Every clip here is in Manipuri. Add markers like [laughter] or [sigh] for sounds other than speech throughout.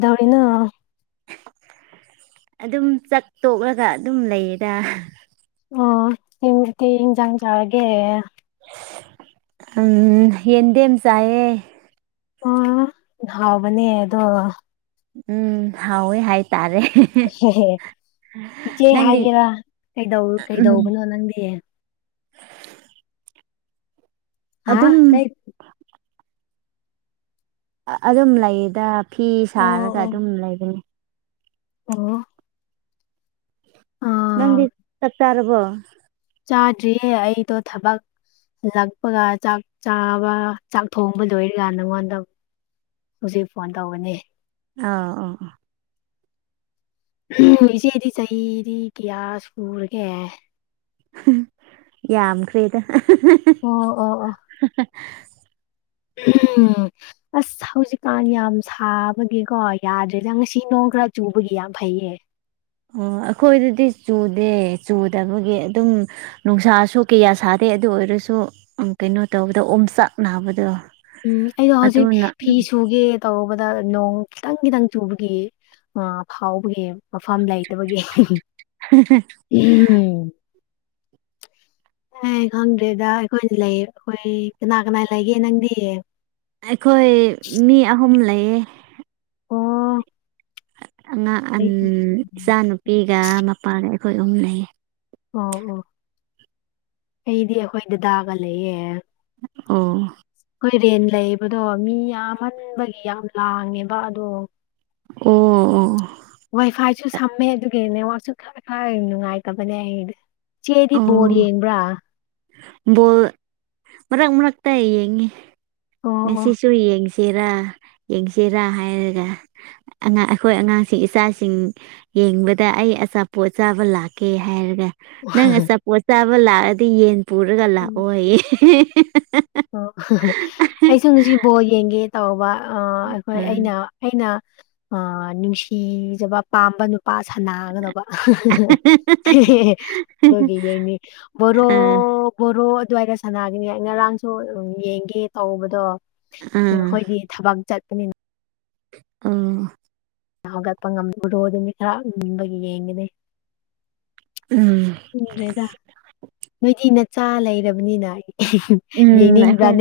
ꯀꯩꯗꯧꯔꯤꯅꯣ ꯑꯗꯨꯝ ꯆꯥꯛ ꯇꯣꯛꯂꯒ ꯑꯗꯨꯝ ꯂꯩꯌꯦꯗ ꯑꯣ ꯇ ꯏꯟꯖꯥꯡ ꯆꯥꯔꯒꯦ ꯎꯝ ꯌꯦꯗꯦꯦꯝ ꯆꯥꯏꯌꯦ ꯑ ꯍꯥꯎ ꯕꯅꯤ ꯑꯗꯣ ꯎꯝ ꯍꯥꯎꯌꯦ ꯍꯥꯏ ꯇꯔꯦ ꯏꯆꯦ ꯅꯪꯗꯤ ꯍꯥꯏꯒꯦꯔꯥ ꯀꯩ ꯎꯝ ꯀꯩꯗꯧꯕꯅꯣ ꯅꯪꯗꯤ ꯍꯥ ꯑꯗꯨꯝ ꯀꯩ ꯑꯗꯨꯝ ꯂꯩꯗ ꯐꯤ ꯑꯣ ꯁꯥꯔꯒ ꯑꯣ ꯑꯗꯨꯝ ꯂꯩꯕꯅꯤ ꯑꯣ ꯅꯪꯗꯤ ꯑꯥ ꯆꯥꯛ ꯆꯥꯔꯕꯣ ꯆꯥꯗ꯭ꯔꯤꯌꯦ ꯑꯩꯗꯣ ꯊꯕꯛ ꯂꯛꯄꯒ ꯆꯥꯛ ꯆꯥꯕ ꯆꯥꯛ ꯊꯣꯡꯕꯗꯣ ꯑꯣꯏꯔꯀꯥꯟ ꯅꯉꯣꯟꯗ ꯍꯧꯖꯤꯛ ꯐꯣꯟ ꯇꯧꯕꯅꯤ ꯑꯥ ꯑꯥ ꯏꯆꯦꯗꯤ ꯆꯍꯤꯗꯤ ꯀꯌꯥ ꯁꯨꯔꯒꯦ ꯌꯥꯃ ꯀ꯭ꯔꯔꯤꯗ ꯑꯣ ꯑꯣ ꯑꯣ ꯎꯝ ꯑꯁ ꯍꯧꯖꯤꯛꯀꯥꯟ ꯌꯥꯝ ꯁꯥꯕꯒꯤꯀꯣ ꯌꯥꯗ꯭ꯔꯦꯗ ꯉꯁꯤ ꯁꯤ ꯅꯣꯡ ꯈꯔ ꯆꯨꯕꯒꯤ ꯌꯥꯝ ꯐꯩꯌꯦ ꯑꯣ ꯑꯩꯈꯣꯏꯗꯗꯤ ꯆꯨꯗꯦ ꯆꯨꯗꯕꯒꯤ ꯑꯗꯨꯝ ꯅꯨꯡꯁꯥꯁꯨꯣꯛ ꯀꯌꯥ ꯁꯥꯗꯦ ꯑꯗꯨ ꯑꯣꯏꯔꯁꯨ ꯁꯨ ꯀꯩꯅꯣ ꯇꯧꯕꯗ ꯑꯣꯝꯆꯥꯛ ꯅꯥꯕꯗꯣ ꯎꯝ ꯑꯩꯗꯣ ꯍꯧꯖꯤꯛ ꯑꯗꯨꯅ ꯐꯤ ꯁꯨꯒꯦ ꯇꯧꯕꯗ ꯅꯣꯡ ꯈꯤꯇꯪ ꯈꯤꯇꯪ ꯆꯨꯕꯒꯤ ꯐꯥꯎꯕꯒꯤ ꯃꯐꯝ ꯂꯩꯇꯕꯒꯤ ꯎꯝ [inaudible] ꯑꯦ ꯈꯪꯗ꯭ꯔꯦꯗ ꯑꯩꯈꯣꯏꯅ ꯂꯩ ꯑꯩꯈꯣꯏ ꯀꯅꯥ ꯀꯅꯥ ꯂꯩꯒꯦ ꯅꯪꯗꯤ ꯑꯩꯈꯣꯏ ꯃꯤ ꯑꯍꯨꯝ ꯂꯩꯌꯦ ꯑꯣ ꯑꯉꯥꯡ ꯑꯟ ꯑꯩꯗꯤ ꯏꯆꯥꯅꯨꯄꯤꯒ ꯃꯄꯥꯒ ꯑꯩꯈꯣꯏ ꯑꯍꯨꯝ ꯂꯩꯌꯦ ꯑꯣ ꯑꯣ ꯑꯩꯗꯤ ꯑꯩꯈꯣꯏꯗꯗꯥꯒ ꯂꯩꯌꯦ ꯑꯣ ꯑꯩꯈꫭꯏꯗꯤ ꯂꯩꯕꯗꯣ ꯃꯤ ꯌꯥꯝꯍꯟꯕꯒꯤ ꯌꯥꯝ ꯂꯥꯡꯉꯦꯕ ꯑꯗꯣ ꯑꯣ ꯑꯣ ꯋꯥꯏ ꯐꯥꯏꯁꯨ ꯁꯝꯃꯦ ꯑꯗꯨꯒꯤ ꯅꯦꯠꯋꯛꯁꯨ ꯈꯔ ꯈꯔ ꯅꯨꯡꯉꯥꯏꯇꯕꯅꯦ ꯑꯩꯗꯤ ꯆꯦꯗꯤ ꯕꫭꯜ ꯑꯣ ꯌꯦꯕ꯭ꯔꯥ ꯕꯣꯜ ꯃꯔꯛ ꯃꯔꯛꯇ ꯌꯦꯡꯉꯤ ꯑꯣ ꯑꯣ ꯃꯦꯁꯤꯁꯨ ꯌꯦꯡꯁ ꯌꯦꯔꯥ ꯌꯦꯡꯁꯤꯔꯥ ꯍꯥꯏꯔꯒ ꯑꯉꯥ ꯑꯩꯈꯣꯏ ꯑꯉꯥꯡꯁꯤꯡ ꯏꯆꯥꯁꯤꯡ ꯌꯦꯡꯕꯗ ꯑꯩ ꯑꯆꯥꯄꯣꯠ ꯆꯥꯕ ꯂꯥꯛꯀꯦ ꯍꯥꯏꯔꯒ ꯅꯪ ꯑꯆꯥꯄꯣꯠ ꯆꯥꯕ ꯂꯥꯛꯑꯗꯤ ꯌꯦꯟ ꯄꯨꯔꯒ ꯎꯝ ꯂꯥꯛꯑꯣꯌ‌ꯦ ꯑꯩꯁꯨ ꯉꯁꯤꯐꯕꯣ ꯌꯦꯡꯒꯦ ꯇꯧꯕ ꯑꯩꯈꯣꯏ ꯑꯩꯅ ꯎꯝ ꯑꯩꯅ ꯑ ꯅꯨꯡꯁꯤꯖꯕ ꯄꯥꯝꯕ ꯅꯨꯄꯥ ꯁꯅꯥꯒꯗꯕ ꯑꯗꯨꯒꯤ ꯌꯦꯡꯅꯤ ꯕꫭꯔꯣ ꯑꯥ ꯕꫭꫪꫭ ꯑꯗꯨꯋꯥꯏꯗ ꯁꯅꯥꯒꯤꯅꯦ ꯉꯔꯥꯡꯁꯨ ꯌꯦꯡꯒꯦ ꯇꯧꯕꯗꯣ ꯑꯩꯈꯣꯏꯗꯤ ꯊꯕꯛ ꯆꯠ ꯀꯩꯅꯤꯅ ꯑꯝ ꯍꯧꯒꯠꯄ ꯉꯝ ꯎꯔꯣ ꯑꯗꯨꯅꯤ ꯈꯔ ꯉꯕꯒꯤ ꯌꯦꯡꯉꯤꯅꯦ ꯎꯝ ꯎꯗ꯭ꯔꯦꯗ ꯅꯣꯏꯗꯤ ꯅꯆꯥ ꯂꯩꯔꯕꯅꯤꯅ ꯑꯩ ꯎꯝ ꯑꯩꯈꯣꯏ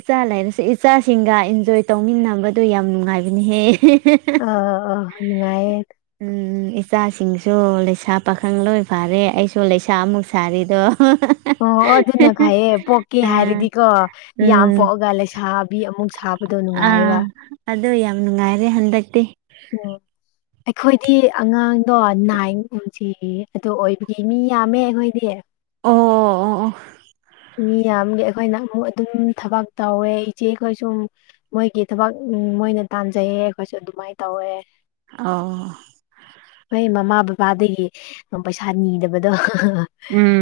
ꯏꯆꯥ ꯂꯩꯔꯁꯦ ꯏꯆꯥꯁꯤꯡꯒ ꯑꯦꯟꯖꯣꯏ ꯇꯧꯃꯤꯟꯅꯕꯗꫭ ꯌꯥꯝ ꯅꯨꯡꯉꯥꯏꯕꯅꯤꯍꯦ ꯑ ꯑ ꯅꯨꯡꯉꯥꯏꯌꯦ ꯎꯝ ꯏꯆꯥꯁꯤꯡꯁꯨ ꯂꯩꯁꯥ ꯄꯥꯈꯪ ꯂꯣꯏ ꯐꯥꯔꯦ ꯑꯩꯁꯨ ꯂꯩꯁꯥ ꯑꯃꯨꯛ ꯁꯥꯔꯤꯗꯣ ꯑꯣ ꯑꯗꯨꯅ ꯐꯌꯦ ꯄꯣꯛꯀꯦ ꯑꯥ ꯍꯥꯏꯔꯗꯤꯀꯣ ꯌꯥꯝ ꯎꯝ ꯄꯣꯛꯑꯒ ꯂꯩꯁꯥꯕꯤ ꯑꯃꯨꯛ ꯁꯥ ꯍꯥꯞꯄꯗꯣ ꯅꯨꯡꯉꯥꯏꯕ ꯑꯗꯣ ꯌꯥꯝ ꯅꯨꯡꯉꯥꯏꯔꯦ ꯍꯟꯗꯛꯇꯤ ꯑꯣ ꯑꯩꯈꯣꯏꯗꯤ ꯑꯉꯥꯡꯗꯣ ꯅꯥꯏꯉꫭ ꯍꯧꯖꯤꯛ ꯑꯗꯨ ꯑꯣꯏꯕꯒꯤ ꯃꯤ ꯌꯥꯝꯃꯦ ꯑꯩꯈꯣꯏꯗꯤ ꯑꯣ ꯑꯣ ꯃꯤꯌꯥꯝꯒꯤ ꯑꯩꯈꯣꯏꯅ ꯑꯃꯨꯛ ꯑꯗꯨꯝ ꯊꯕꯛ ꯇꯧꯋꯦ ꯏꯆꯦ ꯈꯣꯏ ꯁꯨ ꯃꯣꯏꯒꯤ ꯊꯕꯛ ꯃꯣꯏꯅ ꯇꯥꯟꯖꯩꯌꯦ ꯑꯩꯈꯣꯏꯁꯨ ꯑꯗꯨꯃꯥꯏ ꯇꯧꯋꯦ ꯑꯣ ꯕꯕꯥꯗꯤ ꯄꯩꯁꯥ ꯅꯤꯗꯕꯗꯣ ꯎꯝ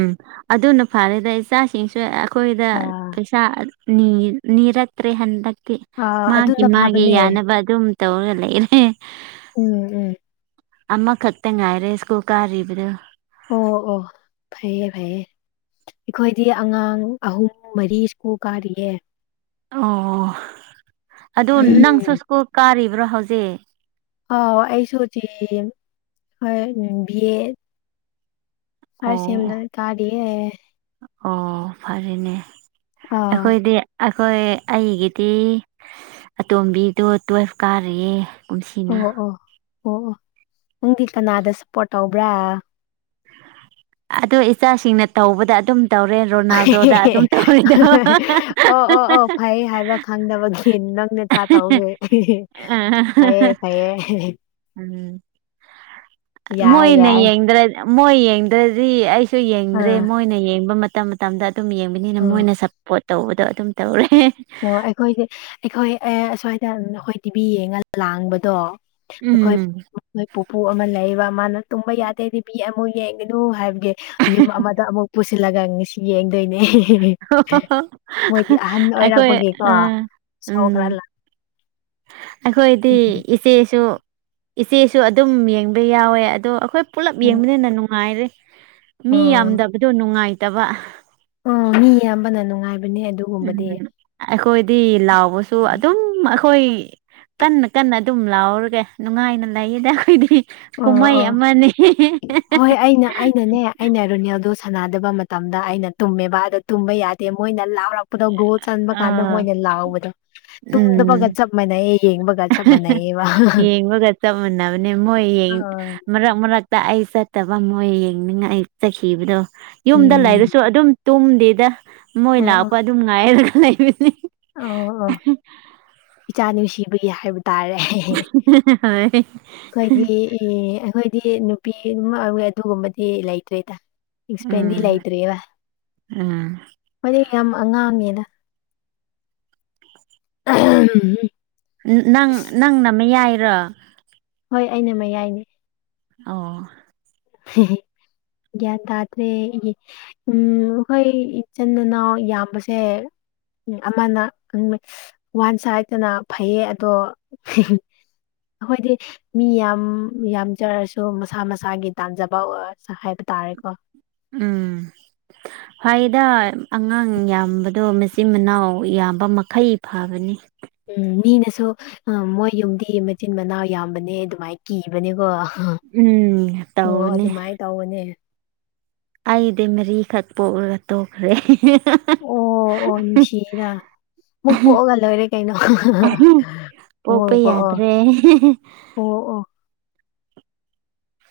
ꯑꯗꯨꯅ ꯐꯔꯦꯗ ꯏꯆꯥꯁꯤꯡꯁꯨ ꯑꯩꯈꯣꯏꯗ ꯑꯥ ꯄꯩꯁꯥ ꯅꯤ ꯅꯤꯔꯛꯇ꯭ꯔꯦ ꯍꯟꯗꯛꯇꯤ ꯑꯥ ꯃꯥꯒꯤ ꯑꯗꯨꯅ ꯃꯥꯒꯤ ꯐꯕꯅꯦ ꯌꯥꯅꯕ ꯑꯗꯨꯝ ꯇꯧꯔ ꯂꯩꫪ‌ꯦ ꯎꯝ ꯎꯝ ꯑꯃꯈꯛꯇ ꯉꯥꯏꯔꯦ ꯁ꯭ꯀꯨꯜ ꯀꯥꯔꯤꯕꯗꯨ ꯑꯣ ꯑꯣ ꯐꯩꯌꯦ ꯐꯩꯌꯦ ꯑꯩꯈꯣꯏꯗꯤ ꯑꯉꯥꯡ ꯑꯍꯨꯝ ꯃꯔꯤ ꯁ꯭ꯀꯨꯜ ꯀꯥꯔꯤꯌꯦ ꯑꯣ ꯑꯗꯨ ꯅꯪꯁꯨ ꯎꯝ ꯁ꯭ꯀꯨꯜ ꯀꯥꯔꯤꯕ꯭ꯔꯣ ꯍꯧꯖꯤꯛ ꯍꫭꯏ ꯍꫭꯏ ꯑꯩꯁꯨ ꯍꯧꯖꯤꯛ ꯍꯣꯏ ꯅꯕꯤꯑꯦ ꯑꯁꯝ ꯑꯣ ꯂꯩ ꯀꯗꯤꯦ ꯑꯣ ꯐꯔꯦꯅꯦ ꯑꯥ ꯑꯩꯈꯣꯏꯗꯤ ꯑꯩꯈꯣꯏ ꯑꯩꯒꯤꯗꯤ ꯑꯇꯣꯝꯕꯤꯗꯣ ꯇꯨꯋꯦꯐ ꯀꯥꯔꯤꯌꯦ ꯀꯨꯝꯁꯤꯅ ꯑꯣ ꯑꯣ ꯑꯣ ꯅꯪꯗꯤ ꯀꯅꯥꯗ ꯁꯞꯄꯣꯔꯠ ꯇꯧꯕ꯭ꯔꯥ ꯑꯗꯨ ꯏꯆꯥꯁꯤꯡꯅ ꯇꯧꯕꯗ ꯑꯗꯨꯝ ꯇꯧꯔꯦ ꯔꯣꯅꯥꯜꯗꯣꯗ ꯑꯗꯨꯝ ꯇꯧꯔꯤꯗꯣ ꯑꯣ ꯑꯣ ꯑꯣ ꯐꯩ ꯍꯥꯏꯕ ꯈꯪꯗꯕꯒꯤꯅꯤ ꯂꯪꯅꯦ ꯆꯥꯠ ꯍꯧꯒꯦ ꯐꯌꯦ ꯐꯌꯦ ꯎꯝ ꯌꯥꯏ ꯌꯥꯏ ꯃꯣꯏꯅꯡꯗ꯭ꯔ ꯃꯣꯏ ꯌꯦꯡꯗ꯭ꯔꯗꯤ ꯑꯩꯁ ꯁꯨ ꯌꯦꯡꯗ꯭ꯔꯦ ꯑꯥ ꯃꯣꯏꯅ ꯌꯦꯡꯕ ꯃꯇꯝ ꯃꯇꯝꯗ ꯑꯗꯨꯝ ꯌꯦꯡꯕꯅꯤꯅ ꯑꯣ ꯃꯣꯏꯅ ꯁꯞꯄꯣꯠ ꯇꯧꯕꯗꯣ ꯑꯗꯨꯝ ꯇꯧꯔꯦ ꯑꯣ ꯑꯩꯈꯣꯏꯁꯦ ꯑꯩꯈꯣꯏ ꯑꯦ ꯑꯁ꯭ꯋꯥꯏꯗ ꯅꯥꯈꯣꯏ ꯇꯤꯚꯤ ꯌꯦꯡꯉ ꯂꯥꯡꯕꯗꯣ ꯎꯝ ꯑꯩꯈꯣꯏ ꯄꯨꯄꯨ ꯑꯃ ꯂꯩꯌꯦꯕ ꯃꯥꯅ ꯇꯨꯝꯕ ꯌꯥꯗꯦ ꯇꯤꯕꯤ ꯑꯃꯨꯛ ꯌꯦꯡꯒꯅꯨ ꯍꯥꯏꯕꯒꯤ ꯌꯨꯝ ꯑꯃꯗ ꯑꯃꯨꯛ ꯁꯤꯜꯂꯒꯪ ꯁꯤ ꯌꯦꯡꯗꯣꯏꯅꯦ ꯃꯣꯏꯗꯤ ꯑꯍꯟ ꯑꯣꯏꯔꯄ ꯑꯩꯈꯣꯏ ꯀꯣ ꯑ ꯎꯝ ꯁꯈ꯭ꯔꯂ ꯑꯩꯈꯣꯏꯗꯤ ꯏꯆꯦꯁꯨ ꯏꯆꯦꯁꯨ ꯑꯗꯨꯝ ꯌꯦꯡꯕ ꯌꯥꯎꯋꯦ ꯑꯗꯣ ꯑꯩꯈꯣꯏ ꯄꯨꯂꯞ ꯎꯝ ꯌꯦꯡꯕꯅꯤꯅ ꯅꯨꯡꯉꯥꯏꯔꯦ ꯃꯤ ꯎꯝ ꯌꯥꯝꯗꯕꯗꯣ ꯅꯨꯡꯉꯥꯏꯇꯕ ꯅꯦ ꯎꯝ ꯑꯗꯨꯒꯨꯝꯕꯗꯤ ꯑꯩꯈꯣꯏꯗꯤ ꯂꯥꯎꯕꯁꯨ ꯑꯗꯨꯝ ꯑꯩꯈꯣꯏ ꯀꯟꯅ ꯀꯟꯅ ꯑꯗꯨꯝ ꯂꯥꯎꯔꯒꯦ ꯅꯨꯡꯉꯥꯏꯅ ꯂꯩꯌꯦꯗ ꯑꯩꯈꯣꯏꯗꯤ ꯑꯣ ꯀꯨꯝꯍꯩ ꯑꯣ ꯑꯃꯅꯤ ꯍꯣꯏ ꯑꯩꯅ ꯑꯩꯅꯅꯦ ꯑꯩꯅ ꯔꯣꯅꯦꯜꯗꯣ ꯁꯥꯟꯅꯗꯕ ꯃꯇꯝꯗ ꯑꯩꯅ ꯇꯨꯝꯃꯦꯕ ꯑꯗꯣ ꯇꯨꯝꯕ ꯌꯥꯗꯦ ꯃꯣꯏꯅ ꯂꯥꯡ ꯍꯧꯔꯛꯄꯗꯣ ꯒꯣꯜ ꯆꯟꯕ ꯀꯥꯟꯗ ꯑꯥ ꯃꯣꯏꯅ ꯂꯥꯎꯕꯗꯣ ꯇꯨꯝꯗꯕꯒ ꯎꯝ ꯆꯞ ꯃꯥꯟꯅꯩꯌꯦ ꯌꯦꯡꯕꯒ ꯆꯞ ꯃꯥꯟꯅꯩꯌꯦꯕ ꯌꯦꯡꯕꯒ ꯆꯞ ꯃꯅꯕꯅꯦ ꯃꯣꯏ ꯑꯥ ꯃꯔꯛ ꯃꯔꯛꯇ ꯑꯩ ꯆꯠꯇꯕ ꯃꯣꯏ ꯌꯦꯡꯅꯤꯡꯉꯥꯏ ꯆꯠꯈꯤꯕꯗꯣ ꯌꯨꯝꯗ ꯎꯝ ꯂꯩꯔꯁꯨ ꯑꯗꯨꯝ ꯇꯨꯝꯗꯦꯗ ꯃꯣꯏ ꯂꯥꯛꯄ ꯑꯗꯨꯝ ꯉꯥꯏꯔꯒ ꯂꯩꯕꯅꯤ ꯑ ꯑꯣ ꯏꯆꯥ ꯅꯨꯡꯁꯤꯕꯒꯤ ꯍꯥꯏꯕꯟ ꯇꯥꯔꯦ ꯍꯣꯏ ꯑꯩꯈꯣꯏꯗꯤ ꯑꯩꯈꯣꯏ ꯗꯤ ꯅꯨꯄꯤ ꯑꯗꯨꯒꯨꯝꯕꯗꯤ ꯂꯩꯇ꯭ꯔꯦꯗ ꯑꯦꯛꯁꯄꯦꯟꯗꯤ ꯎꯝ ꯂꯩꯇ꯭ꯦꯕ ꯎꯝ ꯃꯗꯤ ꯌꯥꯝ ꯑꯉꯥꯡꯝꯃꯦꯅ [unintelligible] ꯅꯪ ꯅꯪ ꯅ ꯑꯃ ꯌꯥꯏꯔꯣ ꯍꯣꯏ ꯑꯩꯅ ꯃꯌꯥꯏꯅꯦ ꯑꯣ ꯍꯦ ꯍꯦ ꯒ꯭ꯌꯥꯟ ꯇꯥꯗ꯭ꯔꯦ ꯎꯝ ꯈꯣꯏ ꯏꯆꯟ ꯃꯅꯥꯎ ꯌꯥꯝꯕꯁꯦ ꯎꯝ ꯑꯃꯅ ꯎ ꯋꯥꯟ ꯁꯍꯥꯏꯗꯅ ꯐꯩꯌꯦ ꯑꯗꯣ ꯑꯩꯈꯣꯏꯗꯤ ꯃꯤ ꯌꯥꯝ ꯌꯥꯝꯓꯔꯁꯨ ꯃꯁꯥ ꯃꯁꯥꯒꯤ ꯇꯥꯟꯖꯕ ꯍꯥꯏꯕ ꯇꯥꯔꯦꯀꯣ ꯎꯝ ꯐꯏꯗ ꯑꯉꯥꯡ ꯌꯥꯝꯕꯗꯣ ꯃꯆꯤꯟ ꯃꯅꯥꯎ ꯌꯥꯝꯕ ꯃꯈꯩ ꯐꯕꯅꯤ ꯎꯝ ꯃꯤꯅꯁꯨ ꯎ ꯃꯣꯏ ꯌꯨꯝꯗꯤ ꯃꯆꯤꯟ ꯃꯅꯥꯎ ꯌꯥꯝꯕꯅꯦ ꯑꯗꯨꯃꯥꯏ ꯀꯤꯕꯅꯦꯀꯣ ꯎꯝ ꯑꯣ ꯇꯧꯕꯅꯦ ꯑꯗꯨꯃꯥꯏ ꯇꯧꯕꯅꯦ ꯑꯩꯗꯤ ꯃꯔꯤꯈꯛ ꯄꯣꯛꯔꯒ ꯇꯣꯛꯈ꯭ꯔꯦ ꯑꯣ ꯑꯣ ꯅꯨꯡꯁꯤꯗꯥ ꯑꯃꯨꯛ ꯄꯣꯛꯑꯒ ꯂꯣꯏꯔꯦ ꯀꯩꯅꯣ ꯄꯣꯛꯄ ꯑꯃꯨꯛ ꯄꯣꯛꯑꯣ ꯌꯥꯗ꯭ꯔꯦ ꯑꯣ ꯑꯣ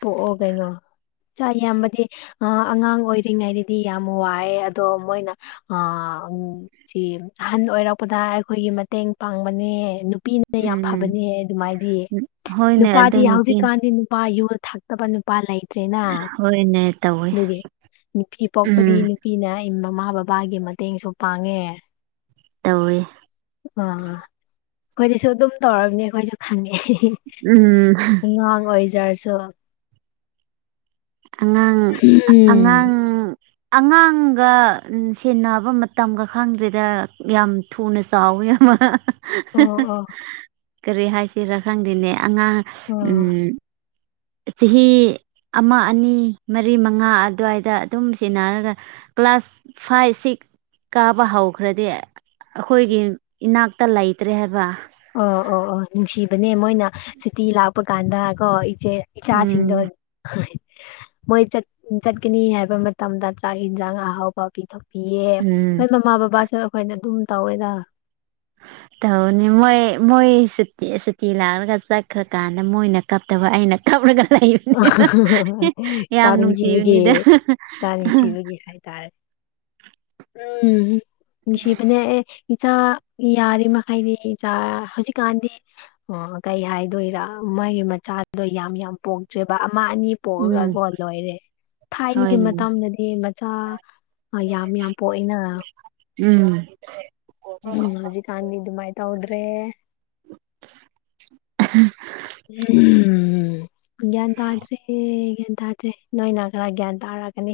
ꯄꯣꯛ ꯑꯣꯀꯩꯅꯣ ꯆ ꯌꯥꯝꯕꯗꯤ ꯑ ꯑꯉꯥꯡ ꯑꯣꯏꯔꯤꯉꯩꯗꯗꯤ ꯌꯥꯝ ꯋꯥꯏꯑꯦ ꯑꯗꯣ ꯃꯣꯏꯅ ꯑ ꯁꯤ ꯑꯍꯟ ꯑꯣꯏꯔꯛꯄꯗ ꯑꯩꯈꯣꯏꯒꯤ ꯃꯇꯦꯡ ꯄꯥꯡꯕꯅꯦ ꯅꯨꯄꯤꯅ ꯌꯥꯝ ꯎꯝ ꯐꯕꯅꯦ ꯑꯗꯨꯃꯥꯏꯗꯤ ꯍꯣꯏꯅꯦ ꯑꯗꯨ ꯅꯨꯄꯥꯗꯤ ꯅꯨꯄꯤ ꯍꯧꯖꯤꯛꯀꯥꯟꯗꯤ ꯅꯨꯄꯥ ꯌꯣ ꯊꯛꯇꯕ ꯅꯨꯄꯥ ꯂꯩ ꯇ꯭ꯔꯦꯅ ꯍꯣꯏꯅꯦ ꯇꯧꯋꯦ ꯑꯗꯨꯒꯤ ꯅꯨꯄꯤ ꯄꯣꯛꯄꯗꯤ ꯎꯝ ꯅꯨꯄꯤꯅ ꯃꯃꯥ ꯕꯕꯥꯒꯤ ꯃꯇꯦꯡꯁꯨ ꯄꯥꯡꯉꯦ ꯇꯧꯏꯦ ꯑ ꯑꯩꯈꯣꯏꯗꯤꯁꯨ ꯑꯗꯨꯝ ꯇꯧꯝꯅꯦ ꯑꯩꯈꯣꯏꯁꯨ ꯈꯪꯉꯦ ꯎꯝ ꯉꯥꯡ ꯑꯣꯏ ꯑꯣꯏꯖꯔꯁꯨ ꯑꯉꯥꯡ ꯎꯝ ꯑꯉꯥꯡ ꯑꯉꯥꯡꯒ ꯁꯦꯟꯅꯕ ꯃꯇꯝꯒ ꯈꯪꯗ꯭ꯦꯗ ꯌꯥꯝ ꯊꯨꯅ ꯆꯥꯎꯋꯤ ꯃ ꯌꯥꯝꯃ ꯑꯣ ꯑꯣ ꯀꯔꯤ ꯍꯥꯏꯁꯤꯔꯥ ꯈꯪꯗꯦꯅꯦ ꯑꯉꯥꯡ ꯑꯣ ꯎꯝ ꯆꯍꯤ ꯑꯃ ꯑꯅꯤ ꯃꯔꯤ ꯃꯉꯥ ꯑꯗꯨꯋꯥꯏꯗ ꯑꯗꯨꯝ ꯁꯤꯦꯟꯅꯔꯒ ꯀ꯭ꯂꯥꯁ ꯐꯥꯏꯚ ꯁꯤꯛꯁ ꯀꯥꯕ ꯍꯧꯈ꯭ꯔꯗꯤ ꯑꯩꯈꯣꯏꯒꯤ ꯏꯅꯥꯛꯇ ꯂꯩꯇ꯭ꯔꯦ ꯍꯥꯏꯕ ꯑꯣ ꯑꯣ ꯑꯣ ꯅꯨꯡꯁꯤꯕꯅꯦ ꯃꯣꯏꯅ ꯁꯨꯇꯤ ꯂꯥꯛꯄ ꯀꯥꯟꯗ ꯀꯣ ꯏꯆꯦ ꯎꯝ ꯏꯆꯥꯁꯤꯡꯗ ꯃꯣꯏ ꯆꯠꯀꯅꯤ ꯍꯥꯏꯕ ꯃꯇꯝꯗ ꯆꯥꯛ ꯏꯟꯁꯥꯡ ꯑꯍꯥꯎꯕ ꯄꯤꯊ ꯄꯤꯌꯦ ꯎꯝ ꯑꯩꯣꯏ ꯃꯃꯥ ꯕꯕꯥꯁꯨ ꯑꯩꯈꯣꯏꯅ ꯑꯗꯨꯝ ꯇꯧꯋꯦꯗ [unintelligible] ꯇꯧꯅꯤ ꯃꯣꯏ ꯃꯣꯏ ꯁꯨꯇꯤ ꯂꯥꯛꯂꯒ ꯆꯠꯈ꯭ꯔꯀꯥꯟꯗ ꯃꯣꯏꯅ ꯀꯞꯇꯕ ꯑꯩꯅ ꯀꯞꯂꯒ ꯂꯩꯕꯅꯤ ꯏꯆꯥ ꯌꯥꯝ ꯅꯨꯡꯁꯤꯕꯒꯤ ꯅꯨꯡꯁꯤꯕꯅꯤꯗ ꯏꯆꯥ ꯅꯨꯡꯁꯤꯕꯒꯤ ꯍꯥꯏꯇꯥꯔꯦ [unintelligible] ꯎꯝ ꯁꯤ ꯃꯅꯦ ꯆꯥ ꯌꯥꯔꯤꯃꯩꯗꯤ ꯆꯥ ꯍꯧꯖꯤꯛꯀꯥꯟꯗꯤ ꯀꯩ ꯍꯥꯏꯗꯣꯏꯔꯥ ꯃꯥꯒꯤ ꯃꯆꯥꯗꯨꯗꯣ ꯌꯥꯝ ꯌꯥꯝ ꯄꯣꯡ ꯑꯃ ꯑꯅꯤ ꯄꯣꯛꯑꯒ ꯎꯝ ꯀꯣ ꯂꯣꯏꯔꯦ ꯊꯥꯏꯅꯒꯤ ꯍꯣꯏꯅꯦ ꯃꯇꯝꯗꯗꯤ ꯃꯆꯥ ꯌꯥꯝ ꯌꯥꯝ ꯄꯣꯛꯏꯅ ꯎꯝ ꯎꯝ ꯍꯧꯖꯤ ꯀꯥꯟꯅꯤ ꯑꯗꯨ ꯃꯥꯏꯇ ꯍꯗ꯭ꯔꯦ [unintelligible] ꯎꯝ ꯌꯥꯗꯥ꯭ꯔꯦ ꯒ꯭ꯌꯥꯟ ꯇꯥꯗ꯭ꯔꯦ ꯅꯣꯏꯅ ꯈꯔ ꯒ꯭ꯌꯥꯟ ꯇꯥꯔꯛꯒꯅꯤ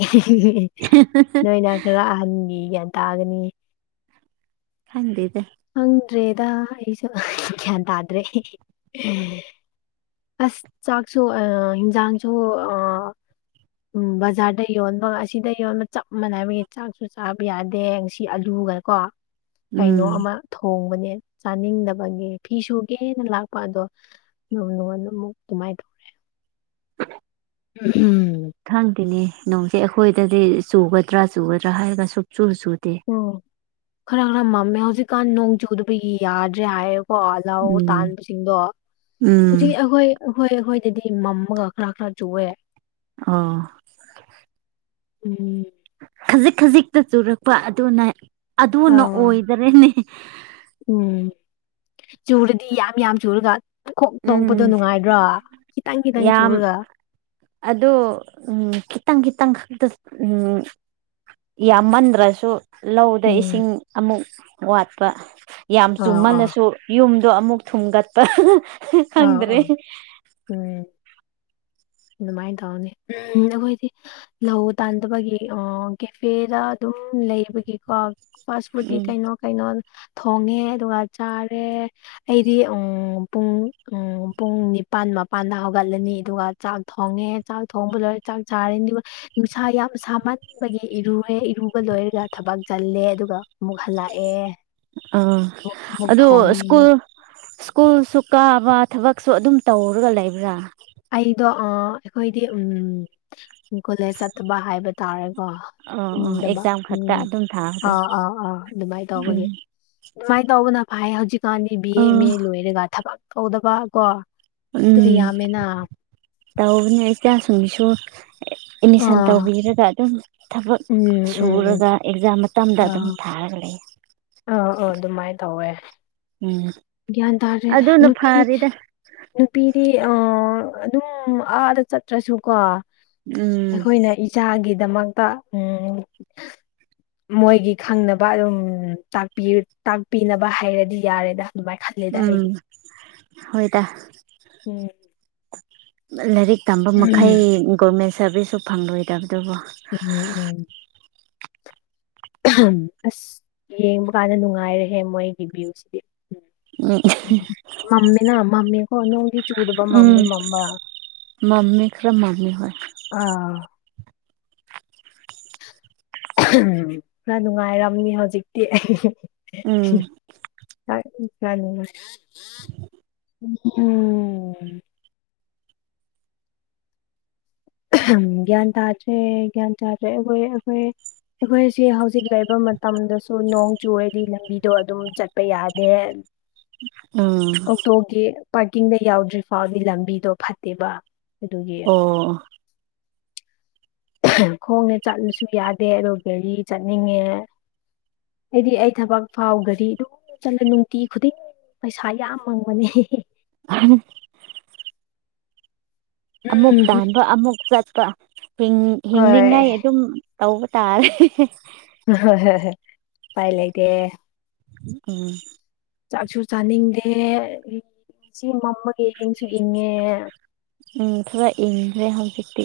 ꯅꯣꯏꯅ ꯈꯔ ꯑꯍꯟꯉ ꯌꯦ ꯇꯥꯒꯅꯤ ꯍꯪꯗꯗ ꯍꯪ꯭ꯔꯔꯤꯗꯁꯨꯗꯗ꯭ꯔꯦ ꯑꯁ ꯆꯥꯥꯛꯁꯨ ꯑꯖꯥꯁꯨꯣ ꯑ ꯎꯝ ꯕꯖꯥꯔꯗ ꯌꯣꯟꯕꯁꯤꯗ ꯌꯣꯟꯕ ꯆꯞ ꯃꯥꯟꯅꯩꯕꯒꯤ ꯆꯥꯛꯁꯨ ꯆꯥꯕ ꯌꯥꯗꯦ ꯉꯁꯤ ꯑꯂꯨ ꯑꯗꯨꯒ ꯀꯣ ꯀꯩꯅꯣ ꯎꯝ ꯑꯃ ꯍꯣꯡꯕꯅꯦ ꯆꯥꯅꯤꯡꯗꯕꯒꯤ ꯐꯤ ꯁꯨꯒꯦꯅ ꯂꯥꯛꯄ ꯑꯗꯣ ꯅꯅ ꯇꯃꯥꯏ ꯇꯧꯦ [unintelligible] ꯈꯪꯗꯦꯅꯦ ꯅꯣꯡꯁꯦ ꯑꯩꯈꯣꯏꯗꯗꯤ ꯆꯨꯒꯗ꯭ꯔꯥ ꯆꯨꯒꯗ꯭ꯔꯥ ꯍꯥꯏꯔꯒ ꯁ ꯑꯣ ꯈꯔ ꯈꯔ ꯃꯝꯃꯦ ꯍꯧꯖꯤꯛꯀꯥꯟ ꯅꯣꯡ ꯆꯨꯗꯕ ꯌꯥꯗ꯭ꯔꯦ ꯍꯥꯏ ꯀꯣ ꯂꯥꯎ ꯎꯝ ꯇꯥꯟꯕꯁꯤꯡꯗꯣ ꯎꯝ ꯍꯧꯖꯤꯛ ꯑꯩꯈꯣꯏ ꯍꯣꯏ ꯍꯣꯏ ꯑꯗꯨꯗꯤ ꯃꯝꯃꯒ ꯈꯔ ꯈꯔ ꯆꯨꯑꯦ ꯑ ꯎꯝ ꯈꯖꯤꯛ ꯈꯖꯤꯛꯇ ꯆꯨꯔꯛꯄ ꯑꯗꯨꯅ ꯑ ꯑꯗꯨꯅ ꯑꯣꯏꯗꯔꯅꯦ ꯎꯝ ꯆꯨꯔꯗꯤ ꯌꯥꯝ ꯌꯥꯝ ꯆꯨꯔꯒ ꯀꯣꯛ ꯎꯝ ꯅꯣꯛꯄꯗꯣ ꯅꯨꯡꯉꯥꯏꯗ꯭ꯔꯣ ꯈꯤꯇꯪ ꯈꯤꯇꯪ ꯆꯨꯔꯒ ꯑꯗꯣ ꯎꯝ ꯀꯈꯤꯠꯇꯪ ꯀꯈꯤꯠꯇꯪ ꯈꯤꯇꯪ ꯈꯛꯇ ꯎꯝ ꯌꯥꯝꯃꯟꯗ꯭ꯔꯁꯨ ꯂꯧꯗ ꯎꯝ ꯏꯁꯤꯡ ꯑꯃꯨꯛ ꯋꯥꯠꯄ ꯌꯥꯝ ꯑꯥ ꯑꯥ ꯆꯨꯝꯃꯜꯂꯁꯨ ꯌꯨꯝ ꯑꯗꯨꯣ ꯑꯃꯨꯛ ꯊꯨꯝꯒꯠꯄ ꯑꯥ ꯈꯪꯗ꯭ꯔꯦ ꯑꯥ ꯎꯝ ꯑꯗꯨꯃꯥꯏꯅ ꯇꯧꯅꯤ ꯎꯝ ꯑꯩꯈꯣꯏꯗꯤ ꯂꯧ ꯇꯥꯟꯗꯕꯒꯤ ꯀꯦꯐꯦꯗ ꯑꯗꯨꯝ ꯂꯩꯕꯒꯤꯀꯣ ꯐꯥꯁ ꯐꯨꯗꯀꯤ ꯎꯝ ꯀꯩꯅꯣ ꯀꯩꯅꯣ ꯊꯣꯡꯉꯦ ꯑꯗꯨꯒ ꯆꯥꯔꯦ ꯑꯩꯗꯤ ꯎ ꯄꯨꯡ ꯎ ꯄꯨꯡ ꯅꯤꯄꯥꯜ ꯃꯄꯥꯟꯗ ꯍꯧꯒꯠꯂꯅꯤ ꯑꯗꯨꯒ ꯆꯥꯛ ꯊꯣꯡꯉꯦ ꯆꯥꯛ ꯊꯣꯡꯕ ꯂꯣꯏꯔꯦ ꯆꯥꯛ ꯆꯥꯔꯅꯤ ꯑꯗꯨꯒ ꯅꯨꯡꯁꯥ ꯌꯥꯝ ꯁꯥꯥ ꯃꯟꯄꯒꯤ ꯏꯔꯨꯨꯔꯦ ꯑꯨꯝꯕ ꯂꯣꯏꯔꯒ ꯊꯕꯛ ꯆꯜꯂꯦ ꯑꯗꯨꯒ ꯑꯃꯨꯛ ꯍꯜꯂꯛꯑꯦ ꯑꯥ ꯑꯃꯨꯛ ꯑꯃꯨꯛ ꯑꯗꯨ ꯊꯣꯡꯉꯦꯅꯦ ꯁ꯭ꯀꯨꯜ ꯁ꯭ꯀꯨꯜꯁꯨ ꯀꯥꯕ ꯊꯕꯛꯁꯨ ꯑꯗꯨꯝ ꯇꯧꯔꯒ ꯂꯩꯕ꯭ꯔꯥ ꯑꯩꯗꯣ ꯑ ꯑꯩꯈꯣꯏꯗꯤ ꯎꯝ ꯀꯣꯂꯦꯖ ꯆꯠꯇꯕ ꯍꯥꯏꯕ ꯇꯥꯔꯒ ꯑꯣ ꯑꯣ ꯎ ꯗꯃ ꯑꯦꯛꯖꯥꯝ ꯈꯛꯇ ꯎꯝ ꯑꯗꯨꯝ ꯊꯥꯕꯗꯣ ꯑꯥ ꯑꯥ ꯑꯥ ꯑꯗꯨꯃꯥꯏꯅ ꯎꯝ ꯇꯧꯕꯒꯤ ꯑꯗꯨꯃꯥꯏꯅ ꯇꯧꯕꯅ ꯐꯥꯏ ꯍꯧꯖꯤꯛꯀꯥꯟꯗꯤ ꯕꯤ ꯑꯦ ꯑꯣ ꯑꯦꯝ ꯑꯦ ꯂꯣꯏꯔꯒ ꯊꯕꯛ ꯇꯧꯗꯕ ꯀꯣ ꯑꯗꯨ ꯎꯝ ꯌꯥꯝꯃꯦꯅ ꯇꯧꯕꯅꯦ ꯏ ꯆ ꯁꯨꯡꯕꯤꯁꯨ ꯑꯦꯠꯃꯤꯁꯟ ꯑꯥ ꯇꯧꯕꯤꯔꯒ ꯑꯗꯨꯝ ꯊꯕꯛ ꯎꯝ ꯎꯝ ꯎꯝ ꯁꯨꯔꯒ ꯑꯦꯛꯖꯥꯝ ꯃꯇꯝꯝꯗ ꯑꯗꯨꯝ ꯑꯥ ꯊꯥꯔ ꯂꯩ ꯑꯥ ꯑ ꯑꯗꯨꯃꯥꯏꯅ ꯇꯧꯋꯦ ꯎꯝ ꯒ꯭ꯌꯥꯟ ꯇꯥꯔꯦ ꯑꯗꯨꯅ ꯅꯨꯄꯤ ꯐꯔꯦꯗ ꯅꯨꯄꯤꯗꯤ ꯑ ꯑꯗꯨꯝ ꯑꯥꯗ ꯆꯠꯇ꯭ꯔꯁꯨꯀꯣ ꯎꯝ ꯑꯩꯈꯣꯏꯅ ꯏꯆꯥꯒꯤ ꯒꯤꯗꯃꯛꯇ ꯎꯝ ꯃꯣꯏꯒꯤ ꯈꯪꯅꯕ ꯑꯗꯨꯝ ꯇꯥꯛꯄꯤꯅꯕ ꯍꯥꯏꯔꯗꯤ ꯌꯥꯔꯦꯗ ꯑꯗꯨꯃꯥꯏꯅ ꯈꯜꯂꯦꯗ ꯎꯝ ꯑꯩꯗꯤ ꯎꯝ ꯍꯣꯏꯗꯔꯤ ꯇꯝꯕ ꯎꯝ ꯃꯈꯩ ꯒꯣꯔꯃꯦꯟ ꯁꯔꯚꯤꯁꯁꯁꯨ ꯐꯪꯂꯣꯏꯗꯕꯅꯤ ꯎꯝ ꯎꯝ ꯑꯁ ꯌꯦꯡꯕ ꯀꯥꯟꯗ ꯅꯨꯡꯉꯥꯏꯔꯦꯍꯦ ꯃꯣꯏꯒꯤ ꯚꯤꯌꯨꯁꯤꯗꯤ ꯎꯝ ꯃꯃꯤꯅ ꯃꯃꯃꯤ ꯍꯅ ꯎꯒꯤ ꯆꯨꯗꯕ ꯎꯝ ꯃꯝꯗꯤ ꯃꯃꯥ ꯃꯝꯃꯤ ꯈꯔ ꯃꯝꯃꯤ ꯍꯣꯏ ꯑꯥ ꯄꯨꯔꯥ ꯅꯨꯡꯉꯥꯏꯔꯝꯅꯤ ꯍꯧꯖꯤꯛꯇꯤ ꯎꯝ ꯑꯩ ꯆꯂ [unintelligible] ꯎꯝ ꯭ꯌꯥꯟ ꯇꯥ꯭ꯔꯦ ꯭ꯌꯥꯟ ꯇꯥ꯭ꯔꯦ ꯑꯩꯈꯣꯏ ꯑꯩꯈꯣꯏ ꯑꯩꯈꯣꯏꯁꯤꯦ ꯍꯧꯖꯤꯛ ꯂꯩꯕ ꯃꯇꯝꯗꯁꯨ ꯅꯣꯡ ꯆꯨꯨꯔꯗꯤ ꯂꯝꯕꯤꯗꯣ ꯑꯗꯨꯝ ꯆꯠꯄ ꯌꯥꯗꯦ ꯎꯝ ꯑꯣꯛꯇꯣꯒꯤ ꯄꯥꯔꯀꯤꯡꯗ ꯌꯥꯎꯗ꯭ꯔꯤ ꯐꯥꯎꯗꯤ ꯂꯝꯕꯤꯗꯣ ꯐꯠꯇꯦꯕ ꯑꯗꯨꯒꯤ ꯑꯣ ꯈꯣꯡꯅꯦ ꯆꯠꯂꯨꯁꯨ ꯌꯥꯗꯦ ꯑꯗꯣ ꯒꯥꯦꯔꯤ ꯆꯠꯅꯤꯡꯉꯦ ꯑꯩꯗꯤ ꯑꯩ ꯊꯕꯛ ꯐꯥꯎꯒꯗꯤ ꯑꯗꯨꯝ ꯆꯠꯂ ꯅꯨꯡꯇꯤ ꯈꯨꯗꯤꯡ ꯄꯩꯁꯥ ꯌꯥꯝ ꯃꯪꯕꯅꯦ ꯑ ꯑꯃꯨꯛ ꯎꯝ ꯇꯥꯟꯕ ꯑꯃꯨꯛ ꯆꯠꯄ ꯍꯣꯏ ꯍꯤꯡꯅꯤꯡꯉꯥꯏ ꯑꯗꯨꯝ ꯇꯧꯕ ꯇꯥꯔꯦ ꯍ ꯍ ꯄꯥꯏ ꯂꯩꯗꯦ ꯎꯝ ꯆꯥꯛꯁꯨ ꯆꯥꯅꯤꯡꯗꯦ ꯁꯤ ꯃꯝꯃꯒ ꯌꯦꯡꯁꯨ ꯏꯪꯉꯦ ꯎꯝ ꯊꯔꯥꯏ ꯏ ꯔꯦꯍꯝꯖꯤꯤꯛꯇꯤ